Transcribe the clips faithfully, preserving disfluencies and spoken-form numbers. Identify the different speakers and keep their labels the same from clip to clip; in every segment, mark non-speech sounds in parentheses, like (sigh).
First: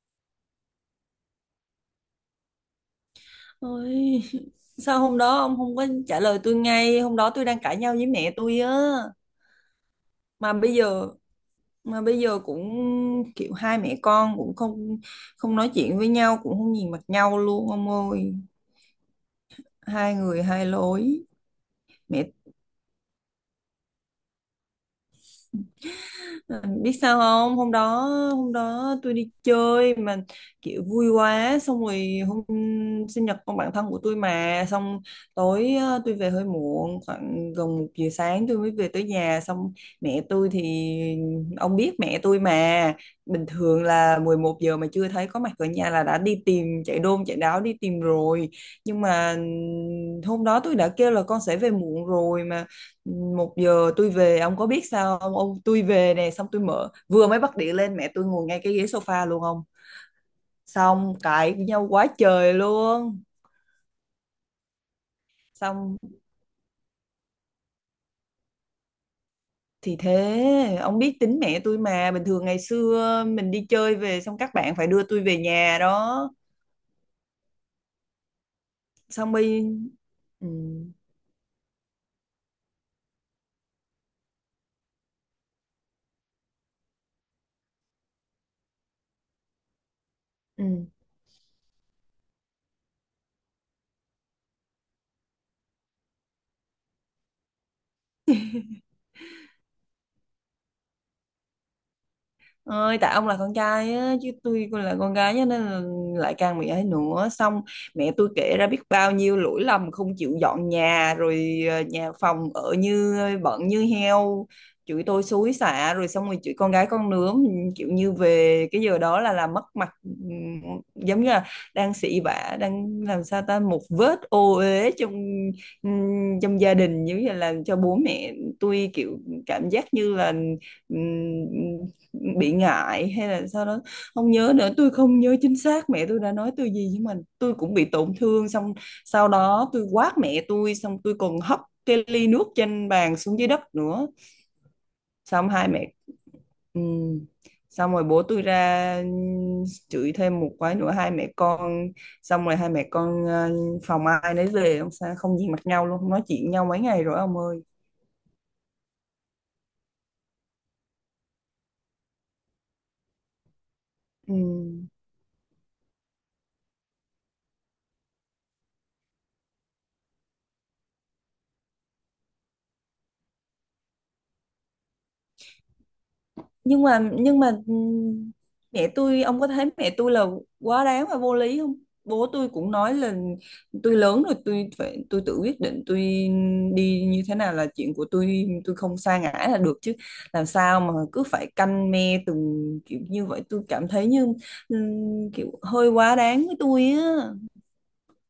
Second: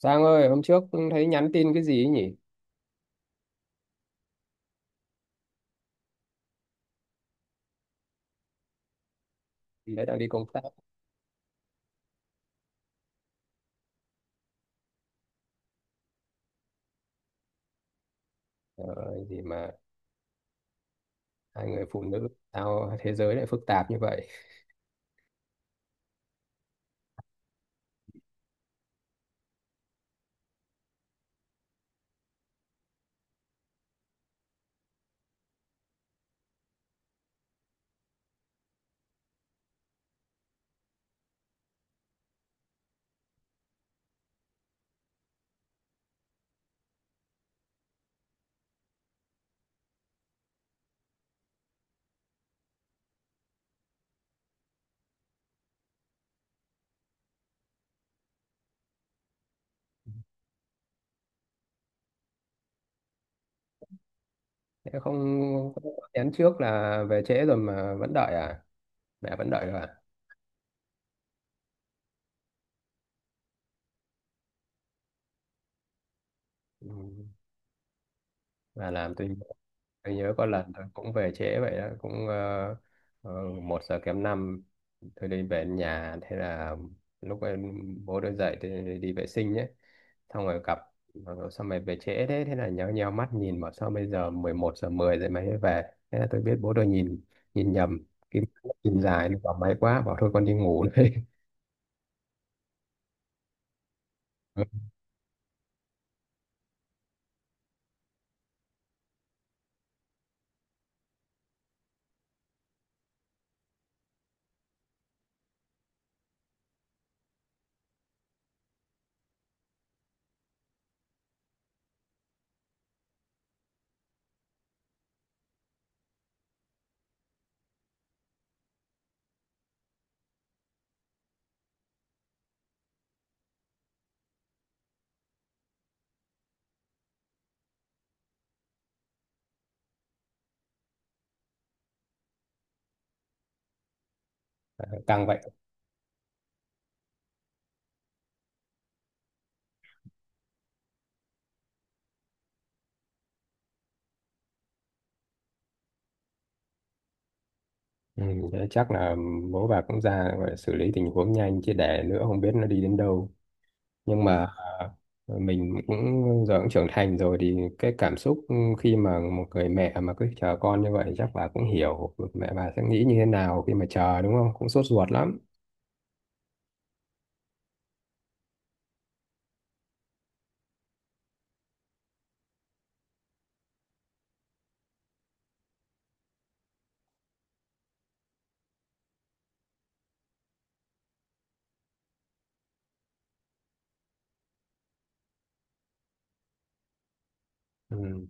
Speaker 1: Giang ơi, hôm trước thấy nhắn tin cái gì ấy nhỉ?
Speaker 2: Ôi, (laughs) sao hôm đó ông không có trả lời tôi ngay, hôm đó tôi đang cãi nhau với mẹ tôi á.
Speaker 1: Đấy đang đi công
Speaker 2: Mà
Speaker 1: tác.
Speaker 2: bây giờ mà bây giờ cũng kiểu hai mẹ con cũng không không nói chuyện với nhau, cũng không nhìn mặt nhau luôn ông ơi.
Speaker 1: Trời ơi, gì mà
Speaker 2: Hai người hai lối.
Speaker 1: hai người phụ
Speaker 2: Mẹ
Speaker 1: nữ sao thế giới lại phức tạp như vậy?
Speaker 2: Ừ, biết sao không, hôm đó hôm đó tôi đi chơi mà kiểu vui quá, xong rồi hôm sinh nhật con bạn thân của tôi mà, xong tối ờ, tôi về hơi muộn, khoảng gần một giờ sáng tôi mới về tới nhà. Xong mẹ tôi thì, ông biết mẹ tôi mà, bình thường là mười một giờ mà chưa thấy có mặt ở nhà là đã đi tìm, chạy đôn chạy đáo đi tìm rồi. Nhưng mà hôm đó tôi đã kêu là con sẽ về muộn rồi mà. Một giờ tôi về, ông có biết sao không, ông tôi về nè, xong tôi mở vừa mới bắt điện lên mẹ tôi ngồi ngay cái ghế sofa luôn ông. Xong cãi nhau quá trời luôn.
Speaker 1: Thế không không có
Speaker 2: Xong
Speaker 1: nhắn trước là về trễ rồi mà vẫn đợi à? Mẹ vẫn đợi rồi à?
Speaker 2: thì thế, ông biết tính mẹ tôi mà, bình thường ngày xưa mình đi chơi về xong các bạn phải đưa tôi về nhà đó
Speaker 1: Ừ. Mà làm
Speaker 2: xong.
Speaker 1: tôi
Speaker 2: Bây
Speaker 1: tôi nhớ có
Speaker 2: ừ,
Speaker 1: lần tôi cũng về trễ vậy đó, cũng ờ, ờ, một giờ kém năm tôi đi về đến nhà. Thế là lúc em bố tôi dậy thì đi vệ sinh nhé, xong rồi gặp
Speaker 2: ừ.
Speaker 1: xong rồi về trễ. Thế thế là nhéo nhéo mắt nhìn, bảo sao bây giờ mười một giờ mười rồi mày mới về. Thế là tôi biết bố tôi nhìn nhìn nhầm, cái mắt nhìn dài nó bảo máy quá, bảo thôi con đi ngủ đây.
Speaker 2: Ơi, tại ông là con trai á, chứ tôi cũng
Speaker 1: (laughs)
Speaker 2: là con gái á, nên là lại càng mẹ ấy nữa. Xong mẹ tôi kể ra biết bao nhiêu lỗi lầm, không chịu dọn nhà rồi, ờ, nhà phòng ở như bận như heo, chửi tôi xối xả rồi, xong rồi chửi con gái con nướng, kiểu như về cái giờ đó là làm mất mặt, ừm, giống như là đang xị vả, đang làm sao ta, một vết ô uế trong ừm, trong gia đình, giống như là làm cho bố mẹ tôi kiểu cảm giác như là ừm, bị ngại hay là sau đó không nhớ nữa. Tôi không nhớ chính xác mẹ tôi đã nói tôi gì, nhưng mà tôi cũng bị tổn thương. Xong sau đó tôi quát mẹ tôi, xong tôi còn hất cái ly nước trên bàn xuống dưới đất nữa.
Speaker 1: Căng vậy.
Speaker 2: Xong hai mẹ ừm, xong rồi bố tôi ra ừm, chửi thêm một cái nữa hai mẹ con. Xong rồi hai mẹ con ờ, phòng ai nấy về, không sao không nhìn mặt nhau luôn, không nói chuyện nhau mấy ngày rồi ông ơi.
Speaker 1: Ừ, thế chắc là bố bà cũng ra, gọi là xử lý tình huống nhanh chứ để nữa không biết nó đi đến đâu. Nhưng mà
Speaker 2: Ừm.
Speaker 1: à, mình cũng giờ cũng trưởng thành rồi thì cái cảm xúc khi mà một người mẹ mà cứ chờ con như vậy chắc bà cũng hiểu mẹ bà sẽ nghĩ như thế nào khi mà chờ, đúng không? Cũng sốt ruột lắm.
Speaker 2: nhưng mà nhưng mà ừm, mẹ tôi, ông có thấy mẹ tôi là quá đáng và vô lý không? Bố tôi cũng nói là tôi lớn rồi, tôi phải tôi tự quyết định, tôi đi như thế nào là chuyện của tôi tôi không sa ngã là được chứ, làm sao mà cứ phải canh me từng kiểu như vậy? Tôi cảm thấy như ừm, kiểu hơi quá đáng với tôi á.
Speaker 1: Ừ.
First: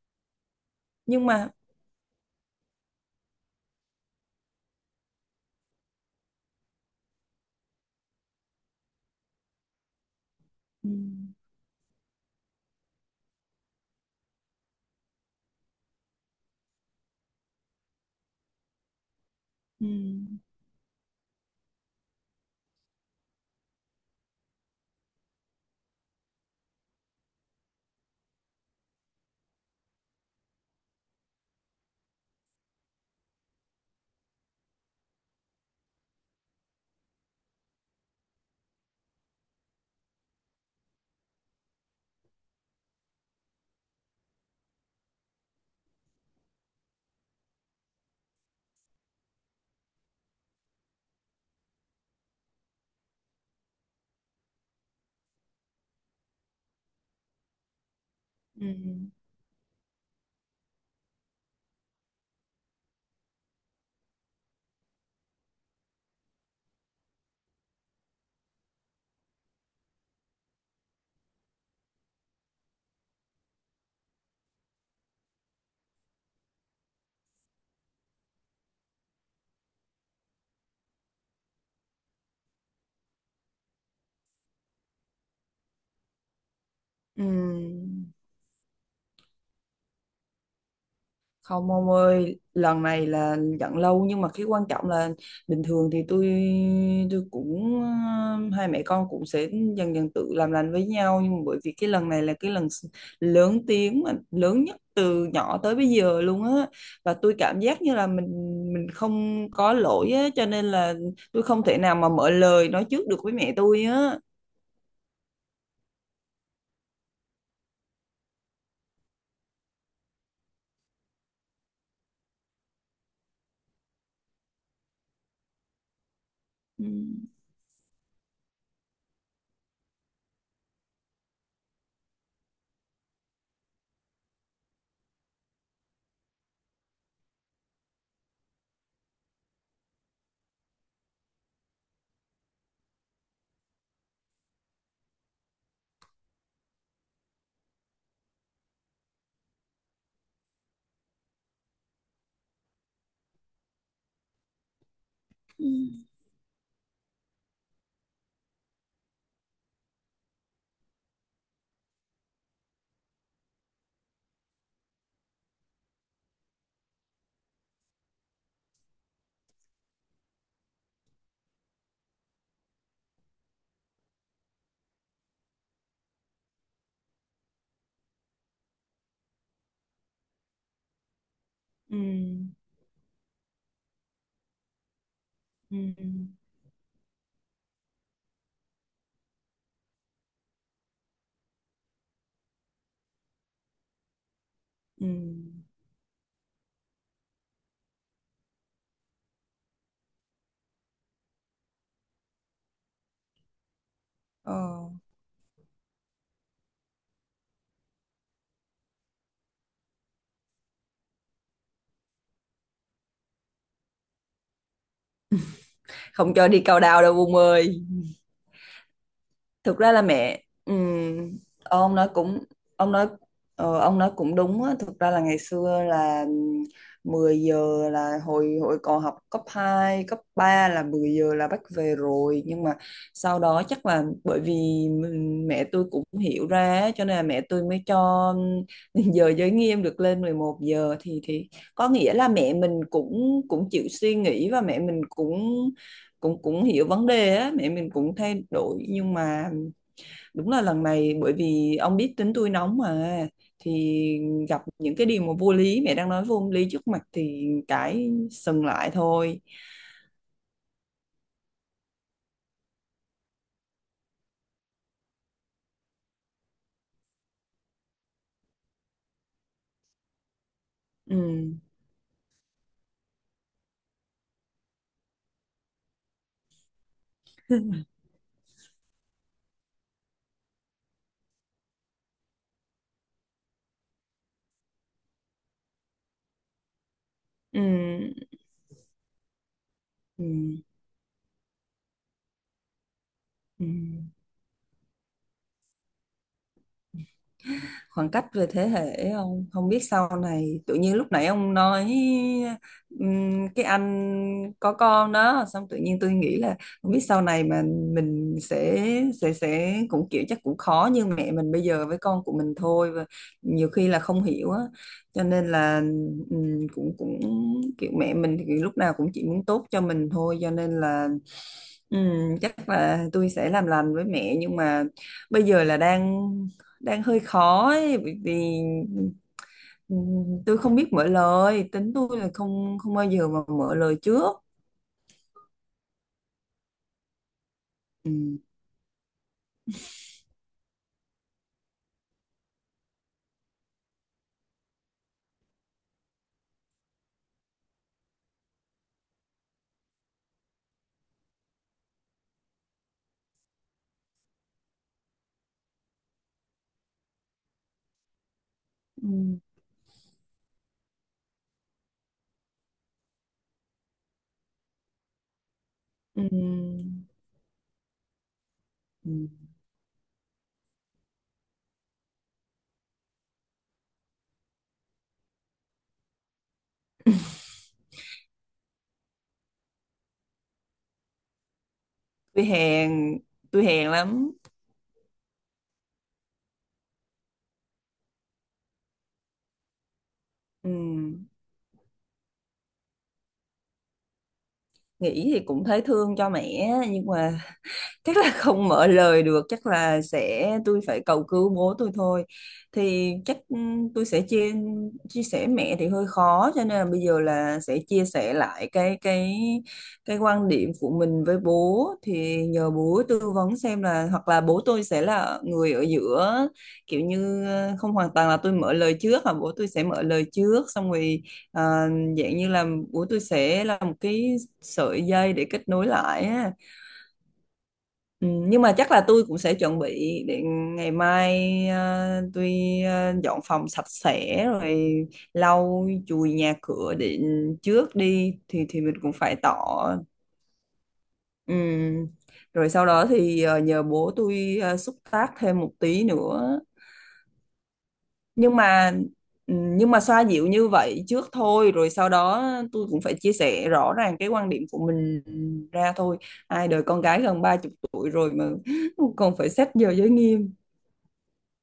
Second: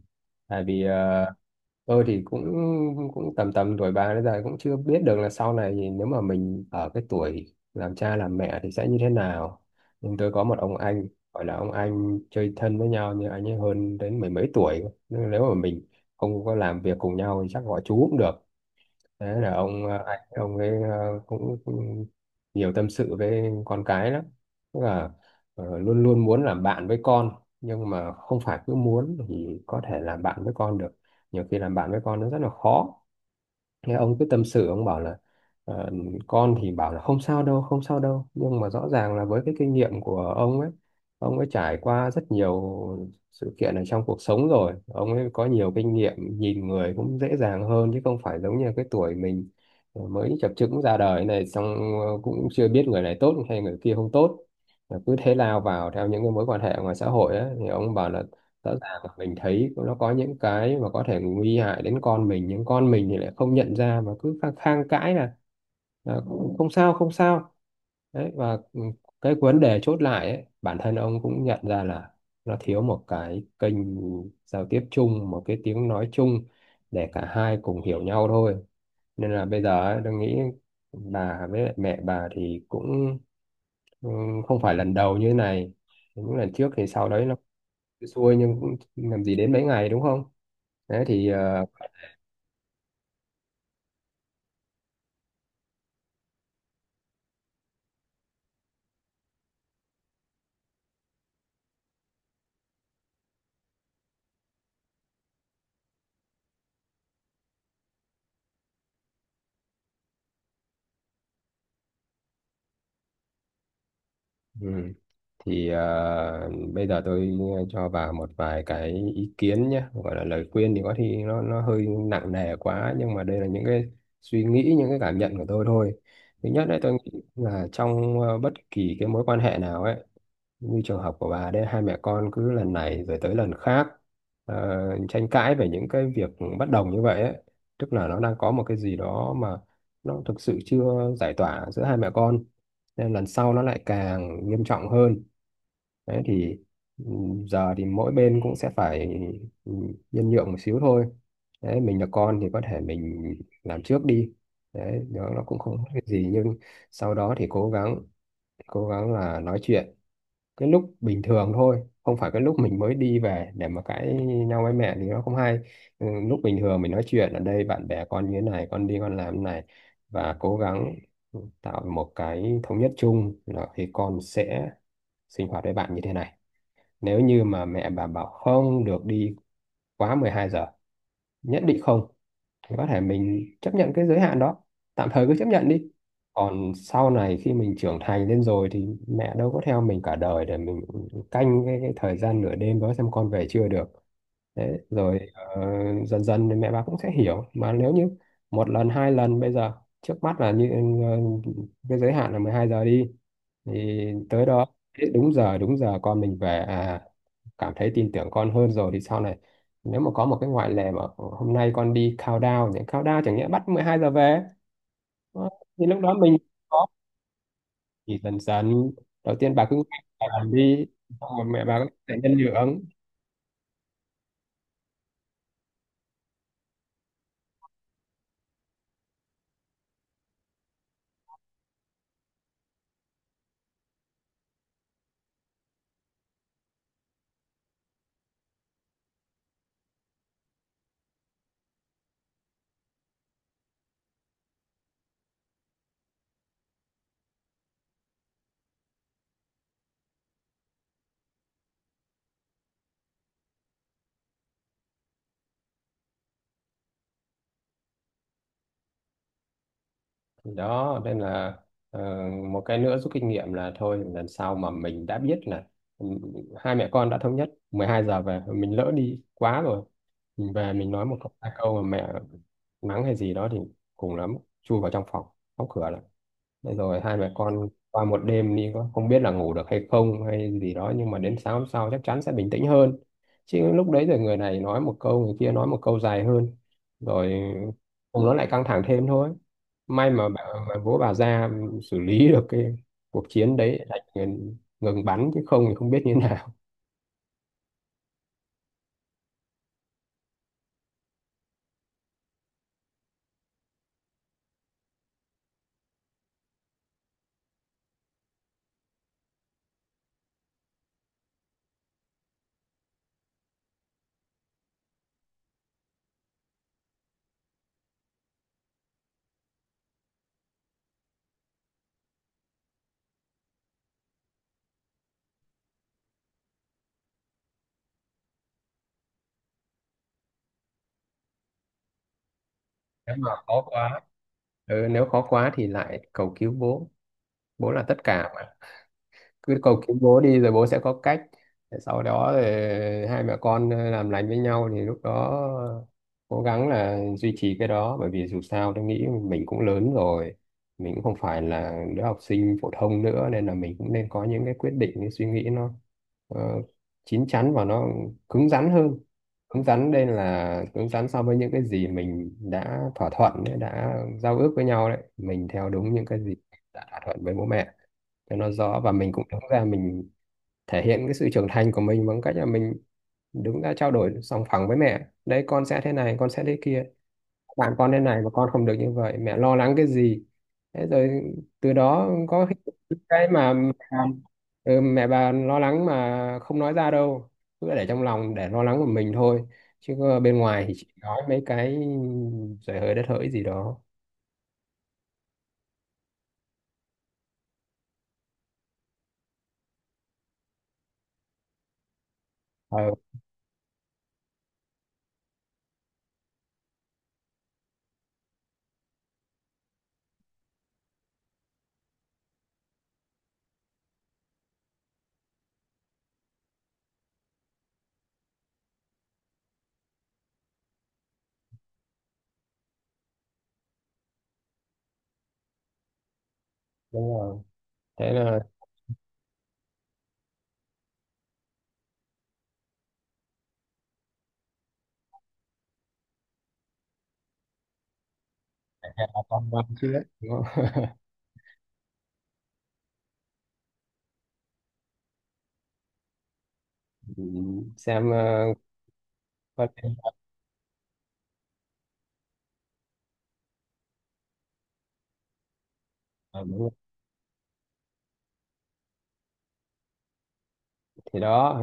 Speaker 1: Tại vì ờ,
Speaker 2: Nhưng mà
Speaker 1: tôi thì cũng cũng tầm tầm tuổi bà, bây giờ cũng chưa biết được là sau này thì nếu mà mình ở cái tuổi làm cha làm mẹ thì sẽ như thế nào. Nhưng tôi có một ông anh,
Speaker 2: ừm,
Speaker 1: gọi là ông anh chơi thân với nhau nhưng anh ấy hơn đến mười mấy tuổi cơ. Nên nếu mà mình không có làm việc cùng nhau thì chắc gọi chú cũng được. Thế là ông ờ, anh
Speaker 2: ừm.
Speaker 1: ông ấy ờ, cũng, cũng nhiều tâm sự với con cái lắm, tức là ờ, luôn luôn muốn làm bạn với con. Nhưng mà không phải cứ muốn thì có thể làm bạn với con được, nhiều khi làm bạn với con nó rất là khó. Nghe ông cứ tâm sự, ông bảo là ờ, con thì bảo là không sao đâu không sao đâu, nhưng mà rõ ràng là với cái kinh nghiệm của ông ấy, ông ấy trải qua rất nhiều sự kiện ở trong cuộc sống rồi, ông ấy có nhiều kinh nghiệm, nhìn người cũng dễ dàng hơn, chứ không phải giống như cái tuổi mình ờ, mới chập chững ra đời này. Xong ờ, cũng chưa biết người này tốt hay người kia không tốt, cứ thế lao vào theo những cái mối quan hệ ngoài xã hội ấy, thì ông bảo là rõ ràng là
Speaker 2: Ừm.
Speaker 1: mình thấy nó có những cái mà có thể nguy hại đến con mình, nhưng con mình thì lại không nhận ra mà cứ khang khăng cãi là, là không không sao không sao. Đấy, và ừ, cái vấn đề chốt lại ấy, bản thân ông cũng nhận ra là nó thiếu một cái kênh giao tiếp chung, một cái tiếng nói chung để cả hai cùng hiểu nhau thôi. Nên là bây giờ ấy, tôi nghĩ bà với lại mẹ bà thì cũng ừ, không phải lần đầu như thế này. Những lần trước thì sau đấy nó
Speaker 2: Ừm.
Speaker 1: xuôi nhưng cũng làm gì đến mấy ngày đúng không? Thế thì ờ,
Speaker 2: Không ông ơi, lần này là giận lâu, nhưng mà cái quan trọng là bình thường thì tôi tôi cũng ờ, hai mẹ con cũng sẽ dần dần tự làm lành với nhau. Nhưng mà bởi vì cái lần này là cái lần s- lớn tiếng mà lớn nhất từ nhỏ tới bây giờ luôn á. Và tôi cảm giác như là mình mình không có lỗi á, cho nên là tôi không thể nào mà mở lời nói trước được với mẹ tôi á.
Speaker 1: ừ, thì ờ, bây giờ tôi cho bà một vài cái ý kiến nhé, gọi là lời khuyên thì có khi nó nó hơi nặng nề quá, nhưng mà đây là những cái suy nghĩ, những cái cảm nhận của tôi thôi. Thứ nhất đấy,
Speaker 2: Ừ.
Speaker 1: tôi nghĩ là trong ờ, bất kỳ cái mối quan hệ nào ấy, như trường hợp của bà đấy, hai mẹ con cứ lần này rồi tới lần khác ờ, tranh cãi về những cái việc bất đồng như vậy ấy. Tức là nó đang có một cái gì đó mà nó thực sự chưa giải tỏa giữa hai mẹ con, nên lần sau nó lại càng nghiêm trọng hơn. Đấy thì ừm, giờ thì mỗi bên cũng sẽ phải ừm, nhân nhượng một xíu thôi. Đấy, mình là con thì có thể mình làm trước đi, đấy đó nó cũng không có cái gì. Nhưng sau đó thì cố gắng, cố gắng là nói chuyện cái lúc bình thường thôi, không phải cái lúc mình mới đi về để mà cãi nhau với mẹ thì nó không hay. Ừ, lúc bình thường mình nói chuyện ở đây bạn bè con như thế này, con đi con làm thế này, và cố gắng tạo một cái thống nhất chung, là thì con sẽ sinh hoạt với bạn như thế này. Nếu như mà mẹ bà bảo không được đi quá mười hai giờ, nhất định
Speaker 2: Ừ.
Speaker 1: không, thì có thể mình chấp nhận cái giới hạn đó, tạm thời cứ chấp nhận
Speaker 2: Ừ.
Speaker 1: đi.
Speaker 2: Ừ.
Speaker 1: Còn sau này khi mình trưởng thành lên rồi thì mẹ đâu có theo mình cả đời để mình canh cái, cái thời gian nửa đêm đó xem con về chưa được. Đấy,
Speaker 2: Ừ.
Speaker 1: rồi ờ, dần dần thì mẹ bà cũng sẽ hiểu mà. Nếu như một lần hai lần bây giờ, trước mắt là như ờ, cái giới hạn là mười hai giờ đi, thì tới đó
Speaker 2: Ờ.
Speaker 1: đúng giờ, đúng giờ con mình về, à, cảm thấy tin tưởng con hơn rồi thì sau này nếu mà có một cái ngoại lệ mà hôm nay con đi countdown, thì countdown chẳng nghĩa bắt mười hai giờ về. Đó, thì lúc đó
Speaker 2: Không
Speaker 1: mình
Speaker 2: cho đi cao
Speaker 1: có,
Speaker 2: đào đâu ông ơi.
Speaker 1: thì dần dần, đầu tiên bà cứ,
Speaker 2: Thực ra là
Speaker 1: bà
Speaker 2: mẹ
Speaker 1: làm đi, xong
Speaker 2: ừm,
Speaker 1: rồi mẹ bà cũng
Speaker 2: ông nói
Speaker 1: sẽ nhân
Speaker 2: cũng
Speaker 1: nhượng.
Speaker 2: ông nói ờ, ông nói cũng đúng á. Thực ra là ngày xưa là ừm, mười giờ, là hồi hồi còn học cấp hai cấp ba là mười giờ là bắt về rồi. Nhưng mà sau đó chắc là bởi vì mình- mẹ tôi cũng hiểu ra á, cho nên là mẹ tôi mới cho ừm, (laughs) giờ giới nghiêm được lên mười một giờ, thì thì có nghĩa là mẹ mình cũng cũng chịu suy nghĩ, và mẹ mình cũng cũng cũng hiểu vấn đề á, mẹ mình cũng thay đổi nhưng mà... Đúng là lần này bởi vì ông biết tính tôi nóng mà, thì gặp những cái điều mà vô lý, mẹ đang nói vô lý trước mặt thì cái sừng lại thôi.
Speaker 1: Thì đó nên là ờ, một cái nữa rút kinh nghiệm là thôi, lần sau mà mình đã biết là ừ, hai mẹ con đã thống nhất mười hai giờ về, mình lỡ đi quá rồi, mình về mình nói một câu
Speaker 2: Ừ.
Speaker 1: hai câu mà mẹ mắng hay gì đó thì cùng lắm chui vào trong phòng đóng cửa. Thế rồi hai mẹ con qua một đêm đi, có không biết là ngủ được hay không hay gì đó, nhưng mà đến sáng hôm sau chắc chắn sẽ bình tĩnh hơn. Chứ lúc đấy rồi người này nói một câu người kia nói một câu dài hơn, rồi
Speaker 2: Ừ.
Speaker 1: cùng nó lại căng thẳng thêm thôi. May
Speaker 2: Ừ.
Speaker 1: mà bà, mà bố bà ra xử lý (laughs) được cái cuộc chiến
Speaker 2: Ừ.
Speaker 1: đấy lại ngừng, ngừng bắn, chứ không thì không biết như (laughs) thế nào.
Speaker 2: Khoảng cách về thế hệ, không không biết sau này. Tự nhiên lúc nãy ông nói ừm, cái anh có con đó, xong tự nhiên tôi nghĩ là không biết sau này mà mình sẽ sẽ sẽ cũng kiểu, chắc cũng khó như mẹ mình bây giờ với con của mình thôi, và nhiều khi là không hiểu á, cho nên là ừm, cũng cũng kiểu mẹ mình thì lúc nào cũng chỉ muốn tốt cho mình thôi, cho nên là ừm, chắc là tôi sẽ làm lành với mẹ. Nhưng mà bây giờ là đang đang hơi khó ấy, bởi vì ừ, tôi không biết mở lời, tính tôi là không không bao
Speaker 1: Nếu
Speaker 2: giờ
Speaker 1: mà
Speaker 2: mà
Speaker 1: khó
Speaker 2: mở lời
Speaker 1: quá,
Speaker 2: trước.
Speaker 1: ừ, nếu khó quá thì lại cầu cứu bố. Bố là tất
Speaker 2: Ừ.
Speaker 1: cả, cứ cầu cứu bố đi rồi bố sẽ có cách. Để sau đó thì hai mẹ con ờ, làm lành với nhau thì lúc đó cố gắng là duy trì cái đó, bởi vì dù sao tôi nghĩ mình cũng lớn rồi, mình cũng không phải là đứa học sinh phổ thông nữa, nên là mình cũng nên có những cái quyết định, cái suy nghĩ nó ờ, chín chắn và nó cứng rắn hơn.
Speaker 2: Ừ.
Speaker 1: Cứng rắn đây là cứng rắn so với những cái gì mình đã thỏa thuận ấy, đã giao ước với nhau đấy, mình theo đúng những cái
Speaker 2: Ừ.
Speaker 1: gì đã thỏa thuận với bố mẹ cho nó rõ. Và
Speaker 2: Ừ.
Speaker 1: mình cũng đứng ra, mình thể hiện cái sự trưởng thành của mình bằng cách là mình đứng ra trao đổi sòng phẳng với mẹ đấy, con sẽ thế này con sẽ thế kia, bạn con thế này mà con không được như vậy, mẹ lo lắng cái gì. Thế rồi từ đó
Speaker 2: tôi
Speaker 1: có
Speaker 2: hèn
Speaker 1: cái mà
Speaker 2: tôi
Speaker 1: mẹ
Speaker 2: hèn
Speaker 1: bà,
Speaker 2: lắm.
Speaker 1: ừ, mẹ bà lo lắng mà không nói ra đâu, cứ để trong lòng để lo lắng của mình thôi, chứ có bên ngoài
Speaker 2: Ừ.
Speaker 1: thì chỉ nói mấy cái giời hơi đất hỡi gì đó.
Speaker 2: Nghĩ thì cũng thấy thương cho mẹ, nhưng mà chắc là không mở lời được, chắc là sẽ tôi phải cầu cứu bố tôi thôi.
Speaker 1: ờ
Speaker 2: Thì chắc ừ, tôi sẽ chia chia sẻ mẹ thì hơi khó, cho nên là bây giờ là sẽ chia sẻ lại cái cái cái quan điểm của mình với bố, thì nhờ bố tư vấn xem là hoặc là bố tôi sẽ là người ở giữa, kiểu như ờ, không hoàn toàn là tôi mở lời trước mà bố tôi sẽ mở lời trước, xong rồi ờ, dạng như là bố tôi sẽ là một cái sợi dây để kết nối lại á.
Speaker 1: đúng rồi, thế
Speaker 2: Ừ,
Speaker 1: là
Speaker 2: nhưng mà chắc là tôi cũng sẽ chuẩn bị để ngày mai ờ, tôi ờ, dọn phòng sạch sẽ rồi lau chùi nhà cửa để trước đi, thì thì mình cũng
Speaker 1: bà
Speaker 2: phải
Speaker 1: con
Speaker 2: tỏ.
Speaker 1: ngoan chưa đấy, đúng không? (laughs)
Speaker 2: Ừ. Rồi sau đó thì ờ, nhờ bố tôi ờ, xúc tác thêm một tí nữa.
Speaker 1: Ừ, xem. ờ,
Speaker 2: nhưng mà ừ,
Speaker 1: Có thể.
Speaker 2: nhưng mà xoa dịu như vậy trước thôi, rồi sau đó tôi cũng phải chia sẻ rõ ràng cái quan điểm của mình ra thôi.
Speaker 1: Ờ, đúng
Speaker 2: Ai
Speaker 1: rồi.
Speaker 2: đời con gái gần ba chục tuổi rồi mà (laughs) còn phải xét giờ giới nghiêm!
Speaker 1: Thì đó, ờ,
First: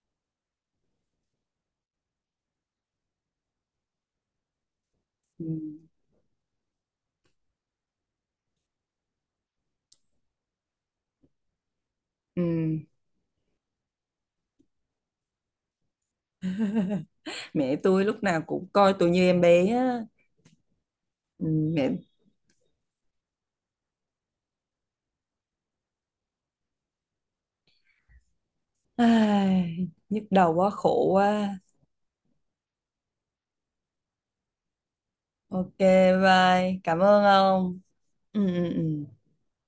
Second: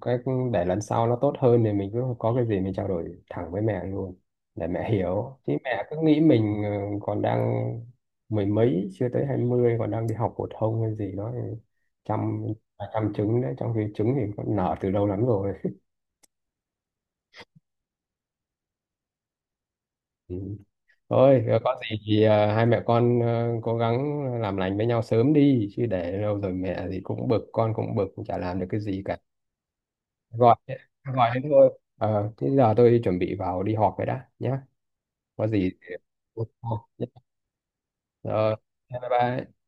Speaker 1: cái để lần sau nó tốt hơn thì mình cứ có cái gì mình trao đổi thẳng với mẹ luôn để mẹ hiểu.
Speaker 2: Ừ.
Speaker 1: Chứ mẹ cứ nghĩ mình ờ, còn đang mười mấy, chưa tới hai mươi, còn đang đi học phổ thông hay gì đó, thì chăm
Speaker 2: Ừ.
Speaker 1: à, chăm trứng đấy, trong khi trứng thì nó nở từ lâu lắm rồi.
Speaker 2: Mẹ tôi lúc nào cũng coi tôi như em bé á.
Speaker 1: Ừ. Thôi,
Speaker 2: Ừ,
Speaker 1: ờ, có
Speaker 2: mẹ
Speaker 1: gì thì ờ, hai mẹ con ờ, cố gắng làm lành với nhau sớm đi, chứ để lâu rồi mẹ thì cũng bực, con cũng bực, chả làm được cái gì cả.
Speaker 2: Ai, nhức đầu
Speaker 1: Gọi
Speaker 2: quá, khổ
Speaker 1: gọi thế
Speaker 2: quá.
Speaker 1: thôi, ờ thế giờ tôi chuẩn bị vào đi họp rồi đã nhé. Có gì
Speaker 2: OK, bye, cảm ơn ông. Ừ,
Speaker 1: ờ,
Speaker 2: ừ,
Speaker 1: bye
Speaker 2: ừ.
Speaker 1: bye.